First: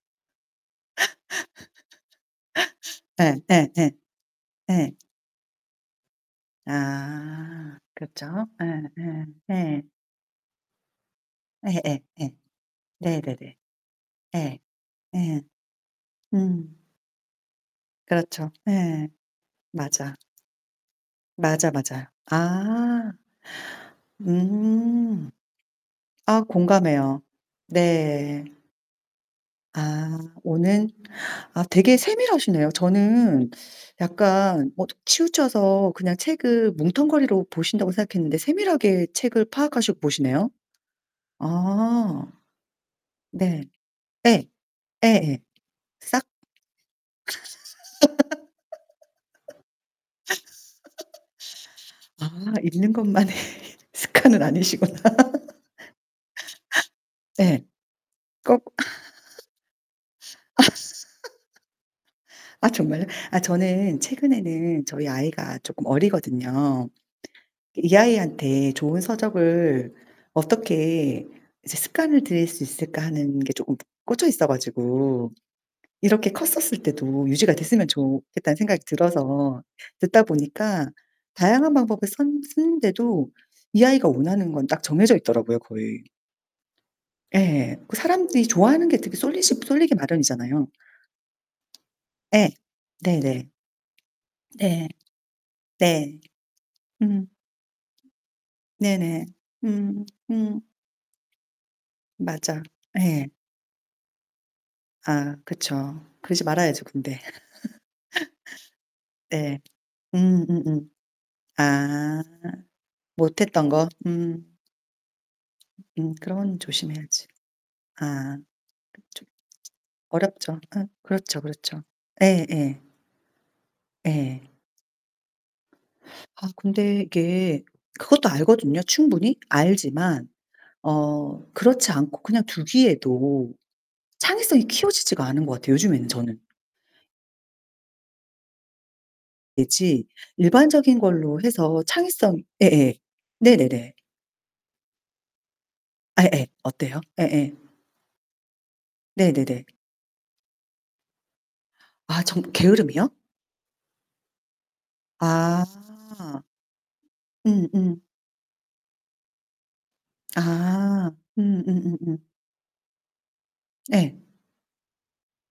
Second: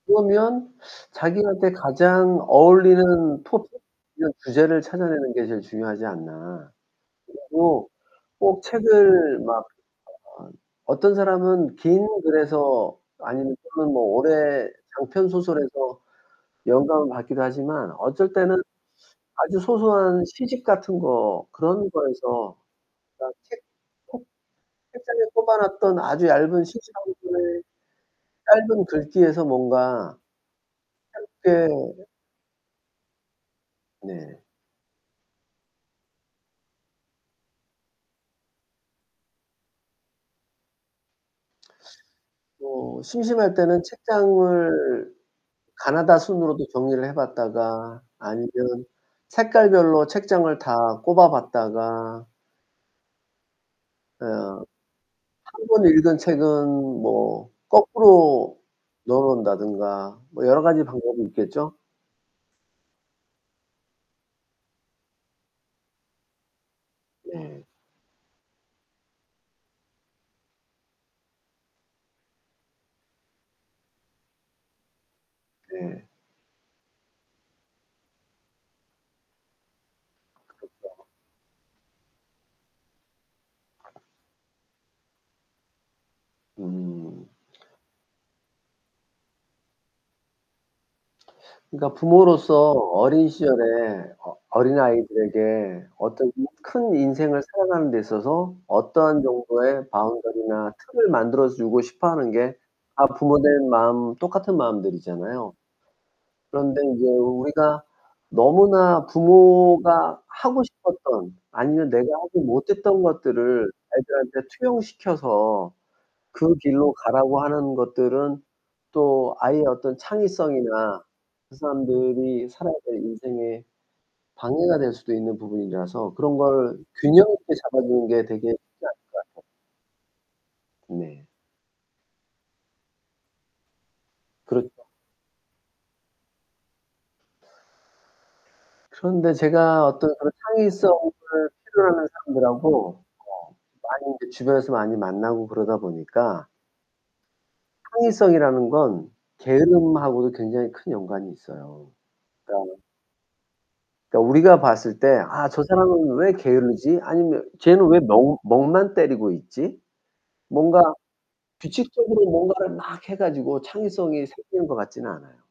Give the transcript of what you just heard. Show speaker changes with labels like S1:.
S1: 그러면 자기한테 가장
S2: 예
S1: 어울리는 토픽
S2: 예 예.
S1: 이런 주제를
S2: 예.
S1: 찾아내는 게 제일 중요하지 않나.
S2: 아,
S1: 그리고
S2: 그렇죠.
S1: 꼭
S2: 예 예
S1: 책을 막 아,
S2: 예.
S1: 어떤 사람은
S2: 예예
S1: 긴
S2: 예.
S1: 글에서
S2: 네네네.
S1: 아니면 좀 뭐
S2: 예.
S1: 오래
S2: 예.
S1: 장편소설에서
S2: 음.
S1: 영감을 받기도 하지만 어떨
S2: 그렇죠.
S1: 때는
S2: 네,
S1: 아주
S2: 맞아.
S1: 소소한 시집 같은 거
S2: 맞아,
S1: 그런
S2: 맞아요.
S1: 거에서
S2: 아.
S1: 그러니까 책 콕 책장에
S2: 음.
S1: 꽂아놨던 아주
S2: 아
S1: 얇은 시집 1
S2: 공감해요.
S1: 권의
S2: 네.
S1: 짧은 글귀에서 뭔가
S2: 아 오는. 아
S1: 한때
S2: 되게 세밀하시네요. 저는
S1: 네.
S2: 약간 뭐 치우쳐서 그냥 책을 뭉텅거리로 보신다고 생각했는데 세밀하게 책을 파악하시고 보시네요. 아.
S1: 뭐. 심심할
S2: 네.
S1: 때는
S2: 예.
S1: 책장을
S2: 예예. 싹.
S1: 가나다순으로도 정리를 해 봤다가 아니면 색깔별로 책장을 다 꽂아 봤다가.
S2: 아, 읽는 것만의 습관은
S1: 어.
S2: 아니시구나.
S1: 1 번 읽은 책은 뭐
S2: 네.
S1: 거꾸로
S2: 꼭.
S1: 넣어놓는다든가 뭐 여러 가지 방법이 있겠죠?
S2: 아 정말요? 아 저는 최근에는 저희 아이가 조금 어리거든요.
S1: 네.
S2: 이 아이한테 좋은 서적을 어떻게 이제 습관을 들일 수 있을까 하는 게 조금 꽂혀있어 가지고
S1: 네.
S2: 이렇게 컸었을 때도 유지가 됐으면 좋겠다는 생각이 들어서 듣다 보니까
S1: 그쵸.
S2: 다양한 방법을 썼 쓰는데도 이 아이가 원하는 건 딱 정해져 있더라고요, 거의.
S1: 음.
S2: 예. 그 사람들이 좋아하는 게 되게 쏠리시 쏠리기 마련이잖아요.
S1: 그러니까
S2: 예.
S1: 부모로서 어린
S2: 네네.
S1: 시절에 어
S2: 네.
S1: 어린아이들에게
S2: 네.
S1: 어떤 큰
S2: 음.
S1: 인생을 살아가는 데 있어서 어떠한
S2: 네네.
S1: 정도의
S2: 음. 음.
S1: 바운더리나 틀을 만들어 주고 싶어 하는 게
S2: 맞아.
S1: 다
S2: 네.
S1: 부모 된 마음 똑같은
S2: 아
S1: 마음들이잖아요.
S2: 그쵸. 그러지
S1: 그런데
S2: 말아야죠
S1: 인제
S2: 근데.
S1: 우리가 너무나
S2: 네.
S1: 부모가
S2: 음.
S1: 하고
S2: 음음.
S1: 싶었던 아니면 내가
S2: 아.
S1: 하지 못했던
S2: 못
S1: 것들을
S2: 했던 거?
S1: 애들한테
S2: 음.
S1: 투영시켜서
S2: 음.
S1: 그
S2: 그런
S1: 길로
S2: 조심해야지.
S1: 가라고 하는
S2: 아.
S1: 것들은
S2: [unintelligible]
S1: 또 아이의 어떤
S2: 어렵죠. 예.
S1: 창의성이나
S2: 그렇죠
S1: 그
S2: 그렇죠.
S1: 사람들이 살아야
S2: 예예.
S1: 될 인생에
S2: 예.
S1: 방해가 될 수도 있는 부분이라서 그런
S2: 아
S1: 걸
S2: 근데
S1: 균형 있게
S2: 이게
S1: 잡아주는 게
S2: 그것도
S1: 되게
S2: 알거든요,
S1: 쉽지 않을
S2: 충분히
S1: 것 같아요.
S2: 알지만
S1: 네.
S2: 어 그렇지 않고 그냥 두기에도 창의성이
S1: 그렇죠.
S2: 키워지지가 않은 것 같아요 요즘에는 저는.
S1: 그런데
S2: 예.
S1: 제가
S2: 지
S1: 어떤 그런 창의성을
S2: 일반적인 걸로 해서
S1: 필요로 하는
S2: 창의성
S1: 사람들하고
S2: 예예.
S1: 어
S2: 네네네.
S1: 많이 인제 주변에서 많이 만나고 그러다 보니까
S2: 예예. 어때요? 예예.
S1: 창의성이라는 건
S2: 네네네.
S1: 게으름하고도 굉장히 큰 연관이 있어요.
S2: 아 정
S1: 그러니까
S2: 게으름이요?
S1: 그니까 우리가 봤을 때 아 저 사람은 왜
S2: 아.
S1: 게으르지? 아니면 쟤는 왜
S2: 음음.
S1: 멍 멍만 때리고 있지? 뭔가
S2: 아 음 음음음.
S1: 규칙적으로 뭔가를 막 해 가지고
S2: 네.
S1: 창의성이 생기는 것 같진 않아요.